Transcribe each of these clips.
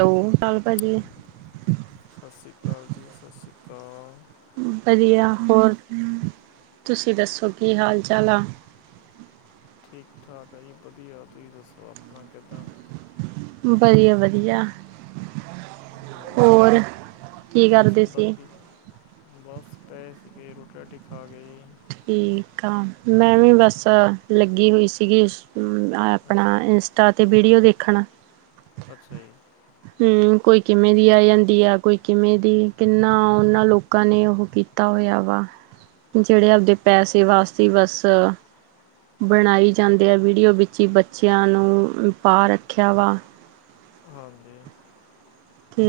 Hello ਚਾਲ ਭਾਜੀ ਸਤਿ ਸ਼੍ਰੀ ਅਕਾਲ ਜੀ, ਸਤਿ ਸ਼੍ਰੀ ਅਕਾਲ। ਵਧੀਆ। ਹੋਰ ਤੁਸੀਂ ਦੱਸੋ ਕੀ ਹਾਲ- ਚਾਲ ਆ। ਠੀਕ- ਠਾਕ ਹੈ ਜੀ ਵਧੀਆ ਤੁਸੀਂ ਦੱਸੋ ਆਪਣਾ ਕਿੱਦਾਂ। ਵਧੀਆ -ਵਧੀਆ। ਹੂ, ਹੋਰ ਕੀ ਕਰਦੇ ਮੌਸਮ ਦਾ ਸੀ ਕੀ। ਬਸ, ਪਏ ਸੀਗੇ ਰੋਟੀ- ਰਾਟੀ ਖਾਕੇ। ਠੀਕ ਆ। ਮੈਂ ਵੀ ਬਸ, ਲੱਗੀ ਹੋਈ ਸੀਗੀ। ਆਪਣਾ ਅੱਛਾ ਜੀ ਇੰਸ- ਟਾ ਤੇ ਵੀਡੀਓ ਦੇਖਣ ਅੱਛਾ ਜੀ। ਹੂ, ਕੋਈ ਕਿਵੇਂ ਦੀ ਆ ਜਾਂਦੀ ਆ ਕੋਈ ਕਿਵੇਂ ਦੀ, ਕਿੰਨਾ ਉਹਨਾਂ ਲੋਕ- ਲੋਕਾਂ ਨੇ ਉਹ ਕੀਤਾ ਹੋਇਆ ਵਾ। ਜਿਹੜੇ ਆਪਦੇ ਪੈਸੇ ਵਾਸਤੇ ਬਸ- ਬਣਾਈ ਜਾਂਦੇ ਆ ਵੀਡੀਓ ਵਿੱਚ ਹੀ ਬੱਚਿਆਂ ਨੂੰ ਪਾ ਰੱਖਿਆ ਵਾ। ਹੋ ਕੀ। ਹੂ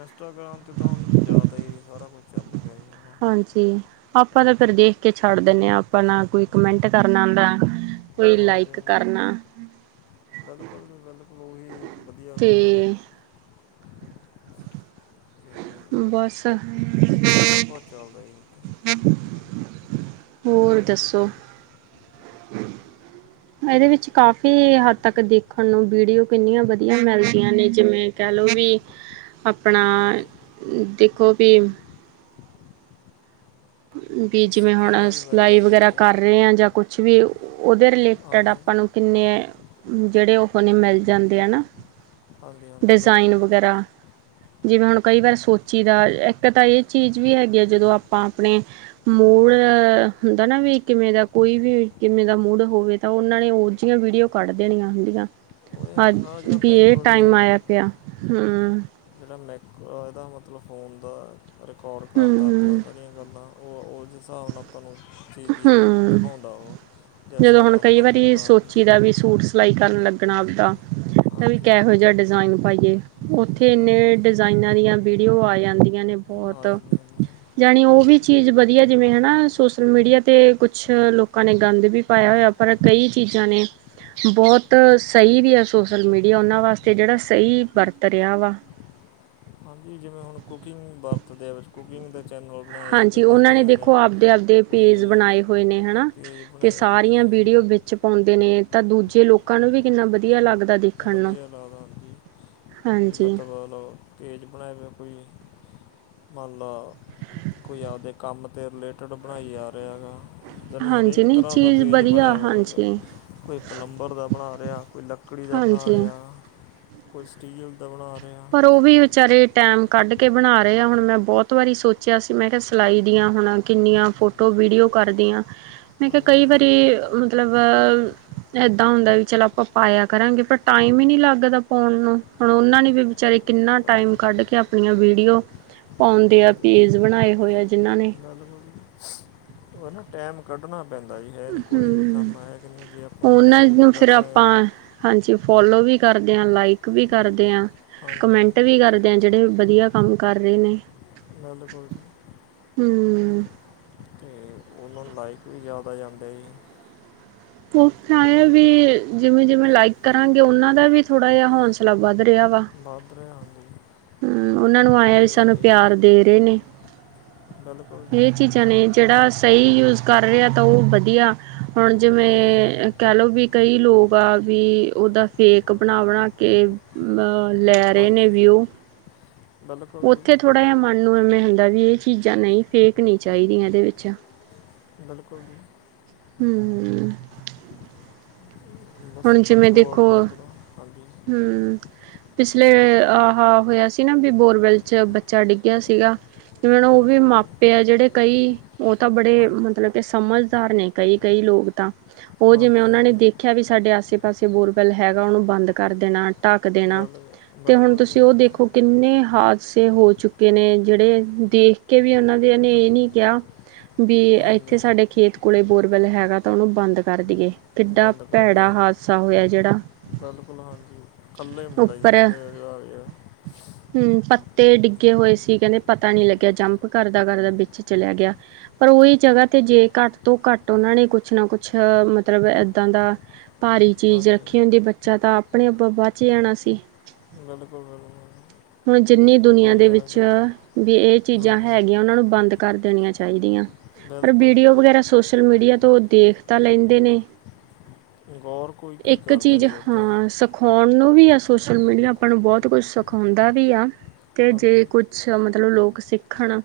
ਇੰਸਟਾਗ੍ਰਾਮ 'ਤੇ ਤਾਂ ਹੁਣ ਜੀ ਜ਼ਿਆਦਾ ਹੀ ਸਾਰਾ ਕੁਛ ਚੱਲ ਪਿਆ ਜੀ। ਨਾ ਹਾਂਜੀ। ਆਪਾਂ ਤਾਂ ਫਿਰ ਦੇਖ ਕੇ ਛੱਡ ਦਿੰਦੇ ਹਾਂਆਪਾਂ ਨਾ ਕੋਈ ਕਮੈਂਟ ਕਰਨਾ ਆਂਦਾ। ਕੋਈ ਹਾਂਜੀ ਲਾਈਕ ਹਾਂਜੀ ਕਰਨਾ। ਬਿਲਕੁਲ ਜੀ, ਬਿਲਕੁਲ ਉਹੀ ਵਧੀਆ ਤੇ ਗੱਲ ਆ। ਅਤੇ ਬਸ। ਬਾਹਲਾ ਕੁਛ ਚੱਲਦਾ ਜੀ ਇੱਥੇ। ਹੋਰ ਹੈਲੋ ਦੱਸੋ? ਇਹਦੇ ਵਿੱਚ ਕਾਫ਼ੀ ਹੱਦ ਤੱਕ ਦੇਖਣ ਨੂੰ ਵੀਡੀਓ ਕਿੰਨੀਆਂ ਵਧੀਆ ਮਿਲਦੀਆਂ ਨੇ ਜਿਵੇਂ ਕਹਿ ਲਓ ਵੀ ਆਪਣਾ। ਹਾਂਜੀ ਦੇਖੋ ਵੀ- ਵੀ ਕੁਝ ਜਿਵੇਂ ਸਿੱਖਣ ਹੁਣ ਨੂੰ ਵੀ ਸਿਲਾਈ ਮਿਲਦਾ ਜੀ ਵਗੈਰਾ ਇੱਥੇ ਕਰ ਰਹੇ ਹਾਂ ਜਾਂ ਕੁਛ ਵੀ- ਓਦੇ ਰਿਲੇਟਿਡ ਹਾਂਜੀ ਆਪਾਂ ਨੂੰ ਕਿੰਨੇ, ਜਿਹੜੇ ਉਹ ਮਿਲ ਜਾਂਦੇ ਆ ਨਾ। ਹਾਂਜੀ ਹਾਂਜੀ ਡਿਜ਼ਾਇਨ ਬਿਲਕੁਲ ਜੀ ਵਗੈਰਾ- ਜਿਵੇਂ ਹੁਣ ਕਈ ਵਾਰ ਸੋਚੀ ਦਾ, ਇੱਕ ਤਾਂ ਇਹ ਚੀਜ਼ ਵੀ ਹੈਗੀ ਆ ਜਦੋਂ ਆਪਾਂ ਆਪਣੇ- ਮੂਲ ਹਾਂਜੀ ਹੁੰਦਾ ਨਾ ਵੀ ਕਿਵੇਂ ਦਾ- ਕੋਈ ਵੀ, ਕਿਵੇਂ ਦਾ ਮੂਡ ਹੋਵੇ ਤਾਂ ਉਹਨਾਂ ਨੇ ਉਹ ਜਿਹੀਆਂ ਵੀਡੀਓ ਕੱਢ ਦੇਣੀਆਂ ਹੁੰਦੀਆਂ। ਉਹ ਇਹ ਅੱਜ ਆਪਣਾ ਜਿਹੜਾ ਬੀਏ ਟਾਈਮ ਮਾਈਕ੍ਰੋਵੇਵ ਆਇਆ ਪਿਆ। ਹੂ ਜਿਹੜਾ ਮੈਕ ਇਹਦਾ ਮਤਲਬ ਫ਼ੋਨ ਦਾ ਰਿਕਾਰਡ ਕਰਦਾ ਆਪਣਾ। ਹੂੰ ਸਾਰੀਆਂ ਗੱਲਾਂ, ਉਹ ਉਸਦੇ ਹਿਸਾਬ ਨਾਲ ਉਹ ਆਪਾਂ ਨੂੰ ਚੀਜ ਹੀ ਹੂੰ ਦਿਖਾਉਂਦਾ ਵਾ, ਉਹ ਜਿਸ ਜਦੋਂ ਹਿਸਾਬ ਨਾਲ ਹੁਣ ਕਈ ਆਪਣਾ ਵਾਰੀ ਮੂਡ ਆ। ਸੋਚੀ ਦਾ ਵੀ ਸੂਟ ਸਿਲਾਈ ਕਰਨ ਲੱਗਣਾ ਆਪਦਾ, ਵੀ ਹਾਂਜੀ ਕੇਹੋ ਜਿਹਾ ਡਿਜ਼ਾਇਨ ਪਾਈਏ। ਔਥੇ ਬਿਲਕੁਲ ਇੰਨੇ ਜੀ ਡਿਜ਼ਾਇਨਾਂ ਦੀਆਂ ਵੀਡੀਓ ਆ ਜਾਂਦੀਆਂ ਨੇ ਬਹੁਤ। ਆ ਜਾਂਦੇ ਆ ਜੀ ਜਾਣੀ ਉਹ ਵੀ ਚੀਜ਼ ਵਧੀਆ ਜਿਵੇਂ ਹਨਾ ਸੋਸ਼ਲ ਮੀਡੀਆ- ਤੇ ਕੁਛ ਲੋਕਾਂ ਨੇ ਗੰਦ ਵੀ ਪਾਇਆ ਹੋਇਆ ਪਰ, ਕਈ ਚੀਜ਼ਾਂ ਨੇ- ਬਹੁਤ ਸਹੀ ਵੀ ਆ ਸੋਸ਼ਲ ਮੀਡੀਆ ਉਹਨਾਂ ਵਾਸਤੇ ਜਿਹੜਾ ਸਹੀ ਵਰਤ ਰਿਹਾ ਵਾ। ਹਾਂਜੀ, ਜਿਵੇਂ ਹੁਣ ਕੁਕਿੰਗ ਵਰਤਦੇ ਵੇ। ਹਾਂਜੀ, ਉਹਨਾਂ ਨੇ ਹਜੇ ਦੇਖੋ ਆਪਦੇ-ਆਪਦੇ ਪੇਜ ਕੋਈ ਬਣਾਏ ਹੋਏ ਨੇ, ਹਨਾ। ਪੇਜ ਤੇ ਬਣਾਏ ਆ ਜੀ ਸਾਰੀਆਂ ਬਿਡੀਓ ਵਿੱਚ ਪਾਉਂਦੇ ਨੇ ਤਾਂ ਦੂਜੇ ਲੋਕਾਂ ਨੂੰ ਵੀ ਕਿੰਨਾ ਵਧੀਆ ਲੱਗਦਾ। ਦੇਖਣ ਨੂੰ ਵਧੀਆ, ਲਾਦ ਹਾਂਜੀ ਤੁ ਹਾਂਜੀ ਮਤਲਬ। ਪੇਜ ਬਣਾਏ ਹੋਏ ਆ ਕੋਈ ਮੰਨ ਲੋ ਕੋਈ ਆਪਦੇ ਕੰਮ ਤੇ ਰਿਲੇਟਡ ਬਣਾਈ ਜਾ ਰਿਹਾ ਗਾ। ਯਾਨੀ ਹਰੇਕ ਹਾਂਜੀ ਨਹੀਂ ਤਰਾਂ ਦਾ ਚੀਜ਼ ਪੇਜ ਵਧੀਆ ਬਣਿਆ ਹੋਇਆ ਵਾ। ਹਾਂਜੀ ਕੋਈ ਪਲੰਬਰ ਦਾ ਬਣਾ ਰਿਆ, ਕੋਈ ਲੱਕੜੀ ਦਾ ਬਣਾ ਹਾਂਜੀ ਰਿਆ। ਕੋਈ ਸਟੀਲ ਦਾ ਬਣਾ ਰਿਆ। ਪਰ ਓ ਵੀ ਵਿਚਾਰੇ ਟੈਮ ਕੱਢ ਕੇ ਬਣਾ ਰਹੇ ਆ, ਹੁਣ ਮੈਂ ਬਹੁਤ ਵਾਰੀ ਸੋਚਿਆ ਸੀ ਮੈਂ ਕਿਹਾ ਸਿਲਾਈ ਦੀਆਂ ਹੁਣ ਕਿੰਨੀਆਂ ਫੋਟੋ, ਵੀਡੀਓ ਕਰਦੀਆਂ। ਮੈਂ ਕਿਹਾ ਹਾਂਜੀ ਕਈ ਵਾਰੀ ਮਤਲਬ ਅਹ ਏਦਾਂ ਹੁੰਦਾ ਵੀ ਚਲ ਆਪਾਂ ਪਾਇਆ ਕਰਾਂਗੇ ਪਰ ਟਾਈਮ ਹੀ ਨੀ ਲੱਗਦਾ ਪਾਉਣ ਨੂੰ। ਹੁਣ ਓਨਾਂ ਨੇ ਵੀ ਵਿਚਾਰੇ ਕਿੰਨਾ ਬਈ ਟਾਈਮ ਕੱਢ ਕੇ ਆਪਣੀਆਂ ਵੀਡੀਓ ਪਾਉਂਦੇ ਆ ਪੇਜ ਬਣਾਏ ਹੋਏ ਆ ਜਿਨਾਂ ਨੇ। ਚੱਲ ਹੁਣ ਓ ਨਾ ਟੈਮ ਕੱਢਣਾ ਪੈਂਦਾ ਜੀ। ਹੈ ਨੀ ਕੋਈ ਵੀ ਹਮ ਕੰਮ ਐ ਕਿ ਨ‌ਈ ਜੇ ਆਪਾਂ ਉਹਨਾਂ ਟਾਈਮ ਨਾ ਨੂੰ ਫਿਰ ਕੱਢਾਂਗੇ ਆਪਾਂ ਹਾਂਜੀ ਫੋਲੋ ਵੀ ਕਰਦੇ ਆ, ਲਾਈਕ ਵੀ ਕਰਦੇ ਆ, ਹਾਂਜੀ ਕਮੈਂਟ ਵੀ ਕਰ ਦੇ ਜੇੜੇ ਵਧੀਆ ਕੰਮ ਕਰ ਰਹੇ ਨੇ। ਬਿਲਕੁਲ ਜੀ। ਹੂੰ। ਤੇ ਓਨਾਂ ਨੂੰ ਲਾਇਕ ਵੀ ਜਾਦਾ ਆ ਜਾਂਦਾ ਜੀ। ਓ ਫੇਰ ਐ ਆ ਵੀ ਜਿਵੇਂ-ਜਿਵੇਂ ਲਾਈਕ ਕਰਾਂਗੇ ਓਨਾਂ ਦਾ ਵੀ ਥੋੜਾ ਜਾ ਹੌਸ ਲਾ ਵੱਧ ਰਿਹਾ ਵਾ, ਵੱਧ ਰਿਹਾ ਹਾਂਜੀ ਹੂੰ ਓਨਾਂ ਨੂੰ ਆਏ ਆ ਵੀ ਸਾਨੂੰ ਤੇ ਪਿਆਰ ਦੇ ਰਹੇ ਨੇ। ਬਿਲਕੁਲ ਜੀ। ਜੇੜਾ ਸਹੀ ਯੂਜ ਕਰ ਰਿਹਾ ਤਾਂ ਓ ਵਧੀਆ ਹੁਣ ਹਾਂਜੀ ਜਿਵੇਂ ਅ ਕਹਿ ਲ‌ਓ ਵੀ ਕਈ ਲੋਕ ਆ ਵੀ ਓਦਾ ਫੇਕ ਬਣਾ-ਬਣਾ ਕੇ ਅਹ ਲੈ ਰਹੇ ਨੇ ਹਾਂਜੀ ਵਿਊ। ਬਿਲਕੁਲ ਜੀ ਓਥੇ ਥੋੜਾ ਜਾ ਮਨ ਨੂੰ ਐਵੇ ਹੁੰਦਾ ਵੀ ਏਹ ਚੀਜ਼ਾਂ ਨ‌ਈ ਫੇਕ ਨੀ ਚਾਹੀਦੀਆਂ ਏਦੇ ਵਿੱਚ। ਬਿਲਕੁਲ ਜੀ। ਹੂੰ। ਬਸ ਹੁਣ ਜਿਵੇਂ ਅੱਡੋ ਦੇਖੋ, ਅੱਡ ਉੱਧਰੋਂ ਹਾਂਜੀ ਹੂੰ। ਪਿਛਲੇ ਆਹਾ ਹੋਇਆ ਸੀ ਨਾ ਵੀ ਬੋਰਵੈਲ ਚ ਬੱਚਾ ਡਿੱਗਿਆ ਸੀਗਾ। ਜਿਵੇਂ ਹੁਣ ਓ ਵੀ ਬਿਲਕੁਲ ਜੀ ਮਾਪੇ ਆ ਜੇੜੇ ਕਈ, ਓ ਤਾਂ ਬੜੇ ਹਾਂਜੀ ਮਤਲਬ ਸਮਝਦਾਰ ਨੇ ਕਈ-ਕਈ ਲੋਕ ਤਾਂ, ਓ ਜਿਵੇਂ ਹਾਂਜੀ ਓਨਾਂ ਨੇ ਹਾਂਜੀ ਦੇਖਿਆ ਵੀ ਸਾਡੇ ਆਸੇ-ਪਾਸੇ ਬੋਰਵੈਲ ਹੈਗਾ ਓਨੂੰ ਬੰਦ ਕਰ ਦੇਣਾ। ਢੱਕ ਬਿਲ ਦੇਣਾ ਤੇ ਹੁਣ ਬਿਲਕੁਲ ਜੀ ਤੁਸੀਂ ਓ ਹਾਂਜੀ ਦੇਖੋ ਕਿੰਨੇ ਹਾਦਸੇ ਹੋ ਚੁੱਕੇ ਨੇ ਜੇੜੇ ਦੇਖ ਕੇ ਵੀ ਓਨਾਂ ਦੇ ਐਨੇ ਏ ਨੀ ਕਿਹਾ ਵੀ ਹਾਂਜੀ ਏਥੇ ਸਾਡੇ ਖੇਤ ਕੋਲੇ ਬੋਰਵੈਲ ਹੈਗਾ ਤਾਂ ਓਨੂੰ ਬੰਦ ਕਰ ਦੇਈਏ, ਕਿੱਡਾ ਬੰਦ ਕਰ ਭੈੜਾ ਹਾਦਸਾ ਹੋਇਆ ਜਿਹੜਾ ਬਿਲਕੁਲ ਹਾਂਜੀ, ਕੱਲਾ ਈ ਮੁੰਡਾ ਜੀ ਉੱਪਰ ਕਹਿੰਦੇ ਹੈਗੇ ਆ। [inaudible] ਹੂੰ ਪੱਤੇ ਡਿੱਗੇ ਹੋਏ ਸੀ ਕਹਿੰਦੇ ਪਤਾ ਨੀ ਲੱਗਿਆ ਜੰਪ ਕਰਦਾ-ਕਰਦਾ ਵਿੱਚ ਚਲਿਆ ਗਿਆ। ਪਰ ਓਹੀ ਜਗਾ ਤੇ ਜੇ ਘੱਟ ਤੋਂ ਘੱਟ ਓਨਾਂ ਨੇ ਕੁਛ ਨਾ ਕੁਛ ਮਤਲਬ ਐਦਾਂ ਦਾ ਭਾਰੀ ਚੀਜ਼ ਹਾਂਜੀ ਰੱਖੀ ਹੁੰਦੀ ਬੱਚਾਤਾਂ ਆਪਣੇ ਆਪਾਂ ਬਚ ਜਾਣਾ ਸੀ। ਬਿਲਕੁਲ-ਬਿਲਕੁਲ। ਹੁਣ ਜਿੰਨੀ ਦੁਨੀਆਂ ਦੇ ਵਿੱਚ ਵੀ ਏਹ ਚੀਜ਼ਾਂ ਹਾਂਜੀ ਹੈਗੀਆਂ ਓਨਾਂ ਨੂੰ ਬੰਦ ਕਰ ਦੇਣੀਆਂ ਚਾਹੀਦੀਆਂ। ਪਰ ਬਿਲਕੁਲ ਜੀ ਵੀਡੀਓ ਵਗੈਰਾ ਸੋਸ਼ਲ-ਮੀਡੀਆ ਤੋਂ ਓ ਦੇਖ ਤਾਂ ਲੈਂਦੇ ਨੇ। ਗੋਰ ਕੋ ਇੱਕ ਚੀਜ਼ ਹਾਂ ਸਭ ਸਿਖਾਉਣ ਨੂੰ ਵੀ ਆ ਸੋਸ਼ਲ ਮੀਡੀਆ, ਆਪਾਂ ਨੂੰ ਬਹੁਤ ਕੁਛ ਸਿਖਾਉਂਦਾ ਵੀ ਆ। ਤੇ ਹਾਂਜੀ ਜੇ ਕੁਛ ਮਤਲਬ ਲੋਕ ਸਿੱਖਣ,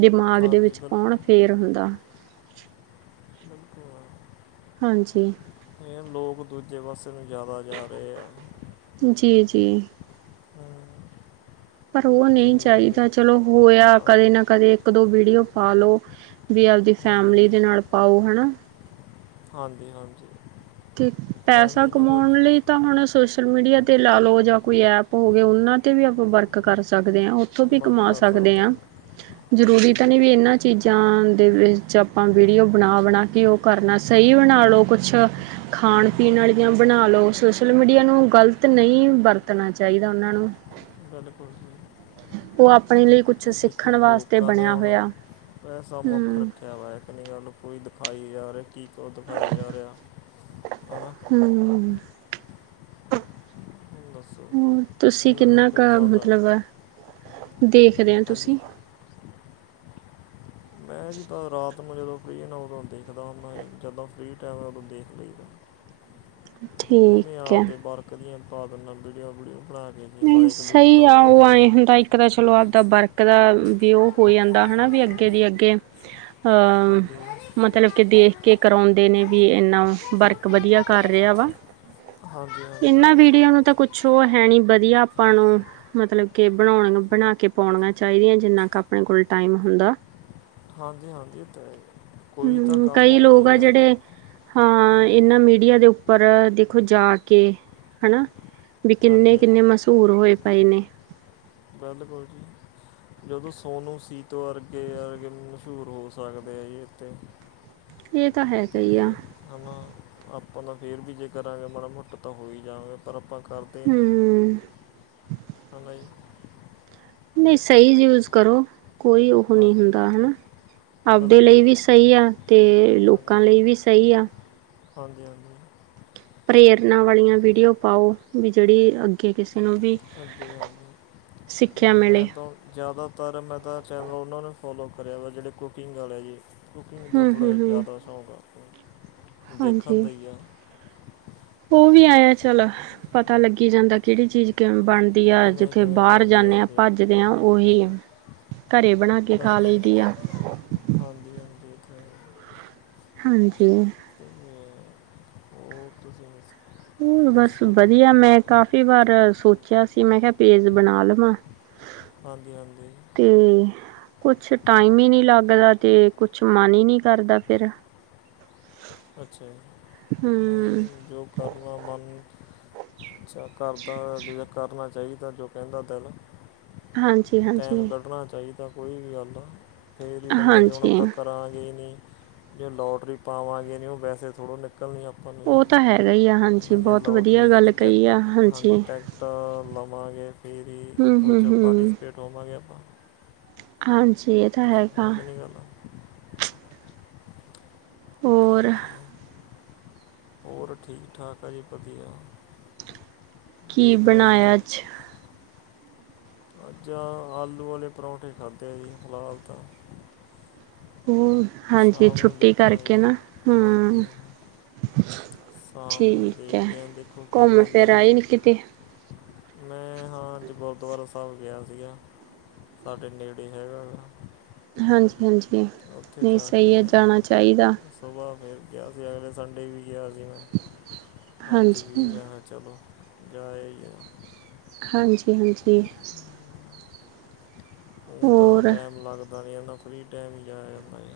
ਦਿਮਾਗ ਦੇ ਹਾਂਜੀ ਵਿੱਚ ਬਿਲਕੁਲ ਪਾਉਣ ਫੇਰ ਹੁੰਦਾ। ਬਿਲਕੁਲ। ਹਾਂਜੀ। ਇਹ ਲੋਕ ਦੂਜੇ ਪਾਸੇ ਨੂੰ ਜ਼ਿਆਦਾ ਜਾ ਰਹੇ ਆ। ਜੀ -ਜੀ। ਹਮ, ਪਰ ਉਹ ਨਈ ਤੇ ਚਾਹੀਦਾ। ਚਲੋ ਹੋਇਆ, ਕਦੇ ਹਾਂਜੀ ਨਾ ਕਦੇ ਇੱਕ-ਦੋ ਵੀਡੀਓ ਪਾਲੋ। ਵੀ ਆਪਦੀ ਹਾਂਜੀ ਫੈਮਲੀ ਦੇ ਨਾਲ ਪਾਓ ਹਨਾ। ਹਾਂਜੀ-ਹਾਂਜੀ। ਤੇ ਪੈਸਾ ਕਮਾਉਣ ਵੇਲੇ ਤਾਂ ਹੁਣ ਸੋਸ਼ਲ ਮੀਡੀਆ ਤੇ ਲਾ ਲਓ ਜਾਂ ਕੋਈ ਐਪ ਹੋ ਗਏ ਉਹਨਾਂ ਤੇ ਵੀ ਆਪਾਂ ਵਰਕ ਕਰ ਸਕਦੇ ਹਾਂ। ਉੱਥੋਂ ਵੀ ਵਰਕ ਕਮਾ ਕਰ ਸਕਦੇ ਸਕਦਾ ਆ, ਜਰੂਰੀ ਹਾਂਜੀ ਤਾਂ ਨੀ ਵੀ ਇਹਨਾਂ ਚੀਜ਼ਾਂ ਦੇ ਵਿੱਚ ਆਪਾਂ ਵੀਡੀਓ ਬਣਾ -ਬਣਾ ਕੇ ਓ ਕਰਨਾ, ਸਹੀ ਬਣਾ ਲਉ ਕੁਛ। ਖਾਣ-ਪੀਣ ਹਾਂਜੀ ਆਲੀਆਂ ਬਣਾ ਲਓ, ਸੋਸ਼ਲ ਮੀਡੀਆ ਨੂੰ ਗ਼ਲਤ ਨਈ ਵਰਤਣਾ ਚਾਹੀਦਾ ਉਹਨਾਂ ਨੂੰ। ਬਿਲਕੁਲ ਜੀ। ਉਹ ਆਪਣੇ ਲਈ ਕੁਛ ਤੇ ਦੇਖੀ ਸਿੱਖਣ ਵਾਸਤੇ ਲੋਕਾਂ ਨੇ ਬਣਿਆ ਹੁਣ ਹੋਇਆ ਪੈਸਾ ਮੁੱਖ ਹਮ ਰੱਖਿਆ ਕ ਵਾਕ ਨਹੀਂ ਗੱਲ ਕੋਈ ਦਿਖਾਈ ਜਾ ਰਿਹਾ, ਕੀ ਕੁਝ ਦਿਖਾਈ ਜਾ ਰਿਹਾ ਹਨਾ ਹਮ। ਹੁਣ ਦੱਸੋ ਹਮ ਤੁਸੀਂ ਇਹਨਾਂ ਨੇ ਕਿੰਨਾ ਕੋਈ ਕੁ ਸਾਨੂੰ ਮਤਲੱਬ ਦੇਖਦੇ ਓ ਹਾਂਜੀ ਤੁਸੀਂ? ਮੈਂ ਜੀ ਤਾਂ ਰਾਤ ਨੂੰ ਜਦੋਂ ਫ੍ਰੀ ਹੁਨਾ ਉਦੋਂ ਦੇਖਦਾ ਹੁੰਦਾ ਜੀ ਜਿੱਦਾਂ ਫ੍ਰੀ ਟਾਈਮ ਹੈ ਉਦੋਂ ਦੇਖ ਲਈਦਾ। ਮੈ ਵੀ ਠੀਕ ਹੈ ਆਪਦੇ ਵਰਕ ਦੀਆਂ ਪਾ ਦਿਨਾ ਵੀਡੀਓ-ਵੂਡੀਓ ਬਣਾ ਕੇ। ਜੀ ਨਹੀਂ ਲਾਈਕ ਲੂਕ ਤਾਂ ਸਹੀ ਆ ਆਉਂਦੇ ਉਹ ਨਹੀਂ ਆਏ ਆ ਹੁੰਦੈ ਤਾਂ ਚਲੋ ਆਪਦਾ ਵਰਕ ਦਾ ਵੀ ਉਹ ਹੋ ਜਾਂਦਾ ਹਨਾ ਵੀ ਹਾਂਜੀ ਅੱਗੇ ਦੀ ਅੱਗੇ ਹਾਂ ਮਤਲੱਬ ਵੀ ਦੇਖ ਕੇ ਕਰਾਉਂਦੇ ਨੇ ਵੀ ਇਨਾ ਵਰਕ ਵਧੀਆ ਕਰ ਰਿਹਾ ਵਾ‌। ਹਾਂਜੀ ਹਾਂਜੀ ਇਹਨਾਂ ਵੀਡੀਓ ਨੂੰ ਤਾਂ ਕੁੱਛ ਓ ਹੈ ਨੀ ਵਧੀਆ ਆਪਾਂ ਨੂੰ ਮਤਲੱਬ ਕੇ ਬਣਾਉਣ ਨੂੰ, ਬਣਾ ਕੇ ਪਾਉਣੀਆਂ ਚਾਹੀਦੀਆਂ ਜਿੰਨਾ ਕੁ ਆਪਣੇ ਕੋਲ ਟਾਈਮ ਹੁੰਦਾ। ਹਾਂਜੀ-ਹਾਂਜੀ। ਇਹ ਤਾਂ ਹੈ ਕੋਈ ਤਾਂ ਹੂੰ ਕੰਮ ਕਈ ਆਉਂਦਾ ਲੋਕ ਈ ਆ ਐ ਗਾ। ਜਿਹੜੇ ਹਾਂ। ਇਹਨਾਂ ਮੀਡੀਆ ਦੇ ਉੱਪਰ ਦੇਖੋ ਜਾ ਕੇ ਹਨਾ ਵੀ ਹਾਂਜੀ ਕਿੰਨੇ ਹਾਂਜੀ ਮਹਸ਼ੂਰ ਹੋਏ ਪਏ ਨੇ। ਬਿਲਕੁਲ ਜੀ। ਜਦੋਂ ਸੋਨੂੰ, ਸੀਤੋ ਵਰਗੇ ਆਕੇ ਮਸ਼ਹੂਰ ਹੋ ਸਕਦੇ ਆ ਜੀ ਇਤੇ। ਇਹ ਤਾਂ ਹੈਗਾ ਈ ਆ। ਹੈਨਾ ਆਪਾਂ ਤਾਂ ਫਿਰ ਵੀ ਜੇ ਕਰਾਂਗੇ ਮਾੜਾ ਮੋਟਾ ਤਾਂ ਹੋ ਹੀ ਜਾਵਾਂਗੇ, ਪਰ ਆਪਾਂ ਕਰਦੇ ਕਰਦੇ ਨੀ, ਹੂੰ ਹਨਾ ਜੀ। ਨਈ ਸਹੀ ਯੂਜ ਕਰੋ। ਕੋਈ ਉਹੋ ਨੀ ਹਾਂਜੀ ਹੁੰਦਾ ਹਨਾਂ। ਆਪਦੇ ਬਿਲਕੁਲ ਲਈ ਜੀ ਵੀ ਸਹੀ ਆ ਤੇ ਲੋਕਾਂ ਲਈ ਵੀ ਸਹੀ ਆ। ਹਾਂਜੀ-ਹਾਂਜੀ। ਪ੍ਰੇਰਨਾ ਵਾਲੀਆਂ ਵੀਡੀਓ ਪਾਓ ਵੀ ਜਿਹੜੀ ਅੱਗੇ ਅੱਗੇ ਕਿਸੇ ਨੂੰ ਵੀ ਹਾਂਜੀ ਹਾਂਜੀ ਸਿੱਖਿਆ ਮੈਂ ਮਿਲੇ। ਤਾਂ ਜ਼ਿਆਦਾਤਰ ਮੈਂ ਤਾਂ ਚੈਨਲ ਉਹਨਾਂ ਨੇ ਫੋਲੋ ਕਰਿਆ ਵਾ, ਜਿਹੜੇ ਕੁਕਿੰਗ ਵਾਲੇ ਜੀ। ਕੁਕਿੰਗ ਦਾ ਹੂੰ ਥੋੜ੍ਹਾ ਹੂੰ ਜਿਹਾ ਹੂੰ ਜ਼ਿਆਦਾ ਸ਼ੌਕ ਆ‌ ਦੇਖਣ ਦਾ ਈ ਆ। ਉ ਵੀ ਆਇਆ ਚੱਲ ਪਤਾ ਹਮ, ਲੱਗੀ ਜਾਂਦਾ ਕਿਹੜੀ ਚੀਜ਼ ਕਿਵੇਂ ਬਣਦੀ ਵਧੀਆ ਕਿਵੇਂ ਜਿੱਥੇ ਕਿਵੇਂ ਬਾਹਰ ਬਣਦੇ ਜਾਂਨੇ ਆਂ, ਜਾਂਦੇ ਆ। ਭੱਜਦੇ ਆਂ ਹਾਂਜੀ ਉਹੀ ਐ ਘਰੇ ਬਣਾ ਕੇ ਖਾ ਲਈ ਦੀ ਬਿਲਕੁਲ ਆ ਹਾਂਜੀ ਹਾਂਜੀ ਇਹ ਤਾਂ ਹੈ ਹੀ ਹਾਂਜੀ ਅਤੇ ਉਹ ਤੁਸੀਂ ਦੱਸੋ [inaudible] ਹੋਰ ਬਸ ਕੋਈ ਵਧੀਆ ਮੈਂ ਕਾਫ਼ੀ ਵਾਰ ਸੋਚਿਆ ਸੀ ਮੈਂ ਕਿਹਾ ਪੇਜ ਬਣਾ ਲਵਾਂ ਹਾਂਜੀ ਹਾਂਜੀ ਤੇ ਕੁੱਛ ਟਾਈਮ ਹੀ ਨਹੀਂ ਲੱਗਦਾ, ਤੇ ਕੁੱਛ ਮਨ ਹੀ ਨਹੀਂ ਕਰਦਾ ਫਿਰ ਅੱਛਾ ਹੂ ਨਹੀਂ ਜੋ ਕਰਨਾ ਮਨ ਕਰਦਾ, ਕਰਨਾ ਚਾਹੀਦਾ ਜੋ ਕਹਿੰਦਾ ਦਿਲ ਹਾਂਜੀ ਟਾਈਮ ਕੱਢਣਾ ਚਾਹੀਦਾ ਕੋਈ ਵੀ ਗੱਲ ਆ, ਫਿਰ ਹੀ ਬੰਦਾ ਜੋ ਹੁਣ ਹਾਂਜੀ। ਆਪਾਂ ਕਰਾਂਗੇ ਈ ਨਹੀਂ ਜੇ ਲੋਟਰੀ ਪਾਵਾਂਗੇ ਨਈ, ਉਹ ਵੈਸੇ ਥੋੜ੍ਹੋ ਨਿਕਲਣੀ ਆ ਆਪਨੀ ਉਹ ਤਾਂ ਹੈਗਾ ਹੀ ਆ ਹਾਂਜੀ ਜੋ ਬਹੁਤ ਵਧੀਆ ਲੋੌਟਰੀ ਗੱਲ ਦੀ ਕਹੀ ਟਿੱਕਟ, ਆ ਹਾਂਜੀ ਟਿੱਕਟ ਤਾਂ ਲਵਾਂਗੇ ਫਿਰ ਹੀ ਉਹ 'ਚੋਂ ਹੂੰ-ਹੂੰ-ਹੂੰ, ਪਾਰਟੀਸਪੇਟ ਹੋਵਾਂਗੇ ਆਪਾਂ ਹਾਂਜੀ ਤਾਂ ਹੈ ਹੈਗਾ ਕਿ ਨੀ ਗੱਲ ਹੋਰ ਤੇ ਹੋਰ ਠੀਕ ਠਾਕ ਆ ਜੀ ਵਧੀਆ, ਕੀ ਦੇਖ ਰਹੇ ਸੀ ਬਣਾਇਆ ਅੱਜ ਅੱਜ ਆਲੂ ਵਾਲੇ ਪਰੌਂਠੇ ਖਾਧੇ ਆ ਜੀ, ਫਿਲਹਾਲ ਤਾਂ ਹੋਰ ਹਾਂਜੀ ਸ਼ਾਮ ਨੂੰ ਛੁੱਟੀ ਕਰਕੇ ਦੇਖਾਂਗੇ ਨਾ, ਹੂ ਹਾਂਜੀ ਸ਼ਾਮ ਨੂੰ ਠੀਕ ਏ, ਦੇਖਦੇ ਆਂ ਦੇਖੋ ਕੀ ਘੁੰਮ ਬਣਦਾ ਫਿਰ ਜੀ ਆਈ ਨੀ ਕਿਤੇ। ਮੈਂ ਹਾਂ ਅੱਜ ਗੁਰਦੁਆਰਾ ਸਾਹਿਬ ਗੇਆ ਸੀਗਾ। ਸਾਡੇ ਨੇੜੇ ਹੈਗਾ। ਹਾਂਜੀ-ਹਾਂਜੀ ਨਈ ਸਈ ਹੈ ਜਾਣਾ ਚਾਇਦਾ। ਸੁਬਾ ਫੇਰ ਗਿਆ ਸੀ, ਅਗਲੇ ਸੰਡੇ ਵੀ ਗਿਆ ਸੀ ਮੈਂ ਅੱਜ ਹਾਂਜੀ, ਵੀ ਮੈਂ ਹ ਚਲੋ ਜਾ ਆਈਏ ਹਾਂਜੀ-ਹਾਂਜੀ। ਉਦਾ ਹੋਰ ਟਾਈਮ ਲੱਗਦਾ ਨੀ ਨਾ, ਫ੍ਰੀ ਟਾਈਮ ਹੀ ਜਾਆ ਜਾਂਦਾ ਏ।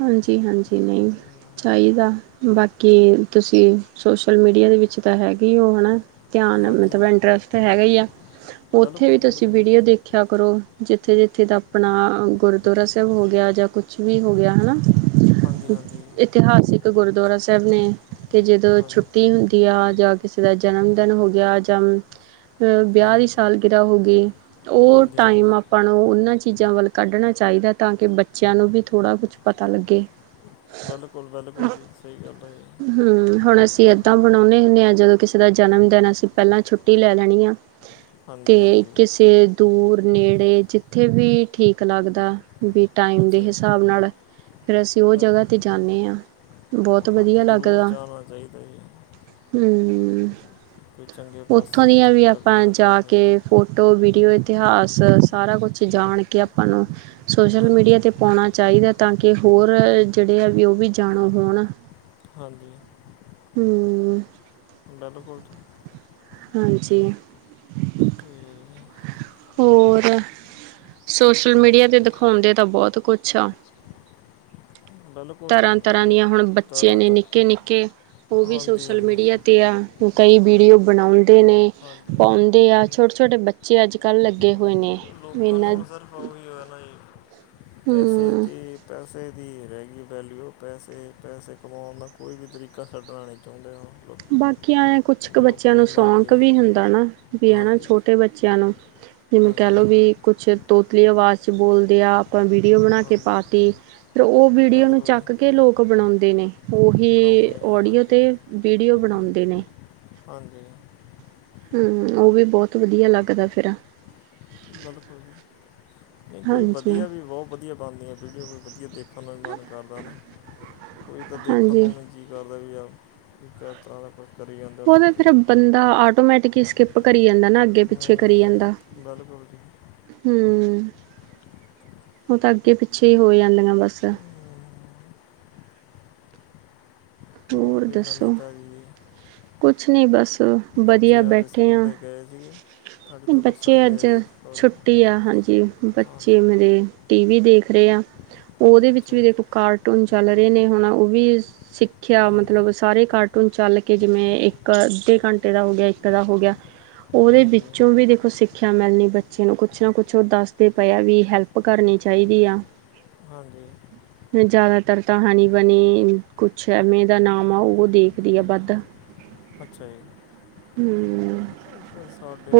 ਹਾਂਜੀ-ਹਾਂਜੀ ਨਹੀਂ। ਚਾਈਦਾ, ਬਾਕੀ ਤੁਸੀਂ ਸੋਸ਼ਲ ਮੀਡੀਆ ਦੇ ਵਿੱਚ ਤਾਂ ਹੈਗੇ ਈ ਹੋ ਹੈਨਾ। ਧਿਆਨ ਹਾਂਜੀ ਮਤਲਬ ਇੰਟਰਸਟ ਤੇ ਹੈਗਾ ਇ ਆ, ਉੱਥੇ ਵੀ ਬਿਲਕੁਲ ਤੁਸੀਂ ਬਿਲਕੁਲ ਵੀਡੀਓ ਜੀ ਦੇਖੀ ਖਿਆ ਕਰੋ ਜਿੱਥੇ ਜਿੱਥੇ ਦਾ ਅਪਣਾ ਗੁਰਦੁਆਰਾ ਸਾਹਿਬ ਹੋ ਗਿਆ ਜਾਂ ਕੁਛ ਵੀ ਹੋ ਗੇਆ। ਹਨਾ ਹਾਂਜੀ ਹਾਂਜੀ ਇਤਿਹਾਸਿਕ ਗੁਰਦੁਆਰਾ ਸਾਹਿਬ ਨੇ, ਤੇ ਜਿਦੋਂ ਹਾਂਜੀ ਛੁੱਟੀ ਹੁੰਦੀ ਗੇਆ ਜਾਂ ਕਿਸੇ ਦਾ ਜਨਮ ਦਿਨ ਹੋ ਗਿਆ ਜਾਂ ਅ ਵਿਆਹ ਦੀ ਹਾਂਜੀ ਸਾਲ ਗਿਰਾਹ ਹੋ ਗਈ, ਤੇ ਉ ਹਾਂਜੀ ਟਾਈਮ ਹਾਂਜੀ ਅਪ ਆਪਾਂ ਨੂੰ ਉਨਾਂ ਚੀਜ਼ਾਂ ਵੱਲ ਕੱਢਣਾ ਚਾਇਦੇ, ਤਾਂ ਕਿ ਬੱਚਿਆਂ ਨੂੰ ਵੀ ਥੋੜ੍ਹਾ ਕੁਛ। ਪਤਾ ਲੱਗੇ ਬੇਲਕੁਲ ਬੇਲਕੁਲ ਜੀ ਸਈ ਗੱਲ ਐ ਏ। ਹੂ, ਹੁਣ ਅਸੀਂ ਇੱਦਾਂ ਮਣਾਦੇ ਹੁੰਦੇ ਆ ਜਦੋਂ ਕਿਸੇ ਦਾ ਜਨਮ ਦੇਨ ਅਸੀਂ ਪਹਲਾਂ ਛੁੱਟੀ ਲੈ ਲੈਣੀ ਆ। [inaudible] ਤੇ ਹਾਂਜੀ ਕਿਸੇ ਦੂਰ ਨੇੜੇ ਜਿੱਥੇ ਵੀ ਠੀਕ ਲੱਗਦਾ ਵੀ ਟਾਈਮ ਦੇ ਅੱਛਾ ਜੀ ਹਿਸਾਬ ਨਾਲ। ਫੇਰ ਅਸੀਂ ਉ ਬਿਲ- ਜਗ੍ਹਾਹ ਤੇ ਜਾਂਨੇ ਆਂ, ਬਹੁਤ ਵਧੀਆ ਹਾਂਜੀ ਜ਼ਰੂਰ ਲੱਗਦਾ। ਜਾਣਾ ਚਾਹੀਦਾ ਜੀ ਹੁੰ ਕੋਈ ਚੰਗੇ ਪਾਸੇ ਓਥੋਂ ਦੀਆਂ ਵੀ ਆਪਾਂ ਲੱਗਣਾ ਜਾ ਚਾਹੀਦਾ ਕੇ ਜੀ ਫੋਟ ਟੋ ਵੀਡੀਓ ਇਤਿਹਾਸ ਸਾਰਾ ਕੁਛ ਈ ਜਾਣ ਕੇ ਆਪਾਂ ਨੂੰ ਸੋਸ਼ਲ ਹਾਂਜੀ ਮੀਡੀਆ ਤੇ ਪਾਉਣਾ ਚਾਈਦਾ ਏ ਤਾਂ ਕਿ ਹੋਰ ਜੇੜੇ ਆ ਵੀ ਓ ਵੀ ਜਾਣੂ ਹੋਣ। ਹਾਂਜੀ, ਹੂੰ, ਬੇਲਕੁਲ ਜੀ। ਹਾਂਜੀ। ਹੁੰ [inaudible] ਹੋਰ। ਸੋਸ਼ਲ ਮੀਡੀਆ ਤੇ ਦਿਖਾਉਂਦੇ ਤਾ ਬੌਤ ਕੁਛ ਆ। ਬਿਲਕੁਲ ਜੀ ਤਰਾਂ ਤਰਾਂ ਇਹ ਦੀਆਂ ਹੁਣ ਬੱਚੇ ਤਰ੍ਹਾਂ ਨੇ ਤਾਂ ਨਿੱਕੇ ਨਿੱਕੇ ਓ ਵੀ ਹਾਂਜੀ ਸੋਸ਼ਲ ਹਾਂਜੀ ਮੀਡੀਆ ਤੇ ਆ ਕਈ ਵੀਡੀਓ ਬਣਾਉਂਦੇ ਨੇ ਹਾਂਜੀ ਪਾਉਂਦੇ ਆ ਕੋਈ ਛੋਟੇ ਛੋਟੇ ਬੱਚ ਬੱਚੇ ਅੱਜ ਕੱਲ੍ਹ ਲੱਗੇ ਹੋਏ ਨੇ ਏਨਾਂ ਅਉਣ ਈ ਆਲਾ ਏ ਪੈਸੇ ਹੂੰ ਤੇ ਪੈਸੇ ਦੀ ਰੈ ਗਈ ਵੈਲਿਊ ਪੈਸੇ, ਪੈਸੇ ਕਮਾਉਣ ਦਾ ਕੋਈ ਵੀ ਤਰੀਕਾ ਛੱਡਣਾ ਨੀ ਚਾਉਂਦਾ। ਬਾਕੀਆਂ ਨੇ ਕੁਛ ਕੁ ਬੱਚਿਆਂ ਨੂੰ ਸੌਨ ਮਰਜ਼ੀ ਕ ਵੀ ਹਾਂਜੀ ਹੁੰਦੈ ਨਾ ਵੀ ਹਨਾ ਹਾਂਜੀ ਛੋਟੇ ਬੱਚਿਆਂ ਨੂੰ ਜਿਵੇਂ ਕੈ ਹਾਂਜੀ ਲੋੋ ਵੀ ਕੁਛ ਤੋਤਲੀ ਆਵਾਜ਼ ਚ ਬੋਲਦੇ ਆ ਆਪਾਂ ਵੀਡੀਓ ਬਣਾ ਕੇ ਹਾਂਜੀ ਪਾਤੀ। ਤੇ ਓ ਵੀਡੀਓ ਨੂੰ ਬਿਲਕੁਲ ਜੀ ਚੱਕ ਕੇ ਲੋਕ ਬਣਾਉਂਦੇ ਨੇ ਓਹੀ ਬਣਾਉਂਦੇ ਨੇ ਓਡੀਓ ਤੇ ਹਾਂਜੀ ਵੀਡੀਓ ਬਣਾਉਂਦੇ ਨੇ। ਹਾਂਜੀ। ਹੁੰ ਓ ਵੀ ਬੋਤ ਵਧੀਆ ਲੱਗਦੈ ਫੇਰ। ਗੱਲ ਕਰੋ। ਨਇ ਕੋਈ ਹਾਂਜੀ ਵਧੀਆ ਵੀ ਬੋਤ ਵਧੀਆ ਬਣਦੀਆਂ ਵੀਡੀਓ ਕੋਈ ਵਧੀਆ ਦੇਖਣ ਨੂੰ ਵੀ ਮਨ ਕਰਦਾ ਨਾ। ਕੋਈ ਤਾ ਦੇਖਣ ਹਾਂਜੀ ਨੂੰ ਨਈ ਜੀ ਕਰਦਾ ਵੀ ਯਾਰ ਕਿਸ ਤਰ੍ਹਾਂ ਦਾ ਕੁਛ। ਓ ਤੇ ਫੇਰ ਬੰਦਾ ਆਟੋਮੈਟਿਕਲੀ ਸਕਿੱਪ ਕਰੀ ਜਾਂਦਾ ਨਾ ਅੱਗੇ ਹੂੰ ਪਿੱਛੇ ਕਰੀ ਜਾਂਦਾ। ਬਿਲਕੁਲ ਜੀ ਹੁੰ ਓ ਤਾ ਅੱਗੇ ਪਿੱਛੇ ਈ ਹੋ ਜਾਂਦੀਆਂ ਬਸ। ਹਮ, ਹੋਰ ਕੋਈ ਨਵੀਂ ਦੱਸੋ? ਤਾਜੀ ਕੁਛ ਨੀ ਬਸ ਵਧੀਆ ਬੱਚੇ ਅੱਜ ਬੈਠੇ ਆਂ। ਸਕੂਲੇ ਗਏ ਸੀਗੇ ਅੱਜ ਤਾਂ ਪਰ ਬੱਚੇ ਸੰਡੇ ਹੈ ਅੱਜ ਜੀ ਸੌਰੀ ਛੁੱਟੀ ਆ ਹਾਂਜੀ ਹਾਂ ਬੱਚੇ ਮੇਰੇ ਨਹੀਂ ਟੀ ਵੀ ਦੇਖ ਰੇ ਆ ਓਦੇ ਵਿਚ ਅੱਛਾ ਵੀ ਦੇਖੋ ਕਾਰਟ ਜੀ ਕਾਰਟੂਨ ਚਲ ਰੇ ਨੇ ਹੁਨ ਓ ਵੀ ਸਿਖਿਆ ਹਾਂਜੀ ਮਤਲਬ ਸਾਰੇ ਕਾਰਟੂਨ ਚਲ ਕੇ ਜਿਵੇ ਇੱਕ ਅੱਧੇ ਘੰਟੇ ਦਾ ਹੋ ਗਿਆ ਇੱਕ ਦਾ ਹੋ ਗਿਆ ਓਦੇ ਹਾਂਜੀ ਵਿਚੋ ਵੀ ਦੇਖੋ ਸਿ- ਸਿਖਿਆ ਮਿਲਣੀ ਬੱਚੇ ਨੂੰ ਕੁਛ ਨਾ ਕੁਛ ਓ ਦਸਦੇ ਪਏ ਆ ਵੀ ਹੈਲਪ ਕਰਨੀ ਚਾਈਦੀ ਆ ਹਾਂਜੀ ਜਿਆਦਾਤਰ ਤਾਂ ਹਨੀ ਬਨੀ ਕੁਛ ਐਮੇ ਦਾ ਨਾਮ ਆ ਓ ਦੇਖਦੀ ਆ ਵੱਧ। ਅੱਛਾ ਜੀ ਹੂੰ ਉੱਪਰ ਸਾਡੇ [unintelligible]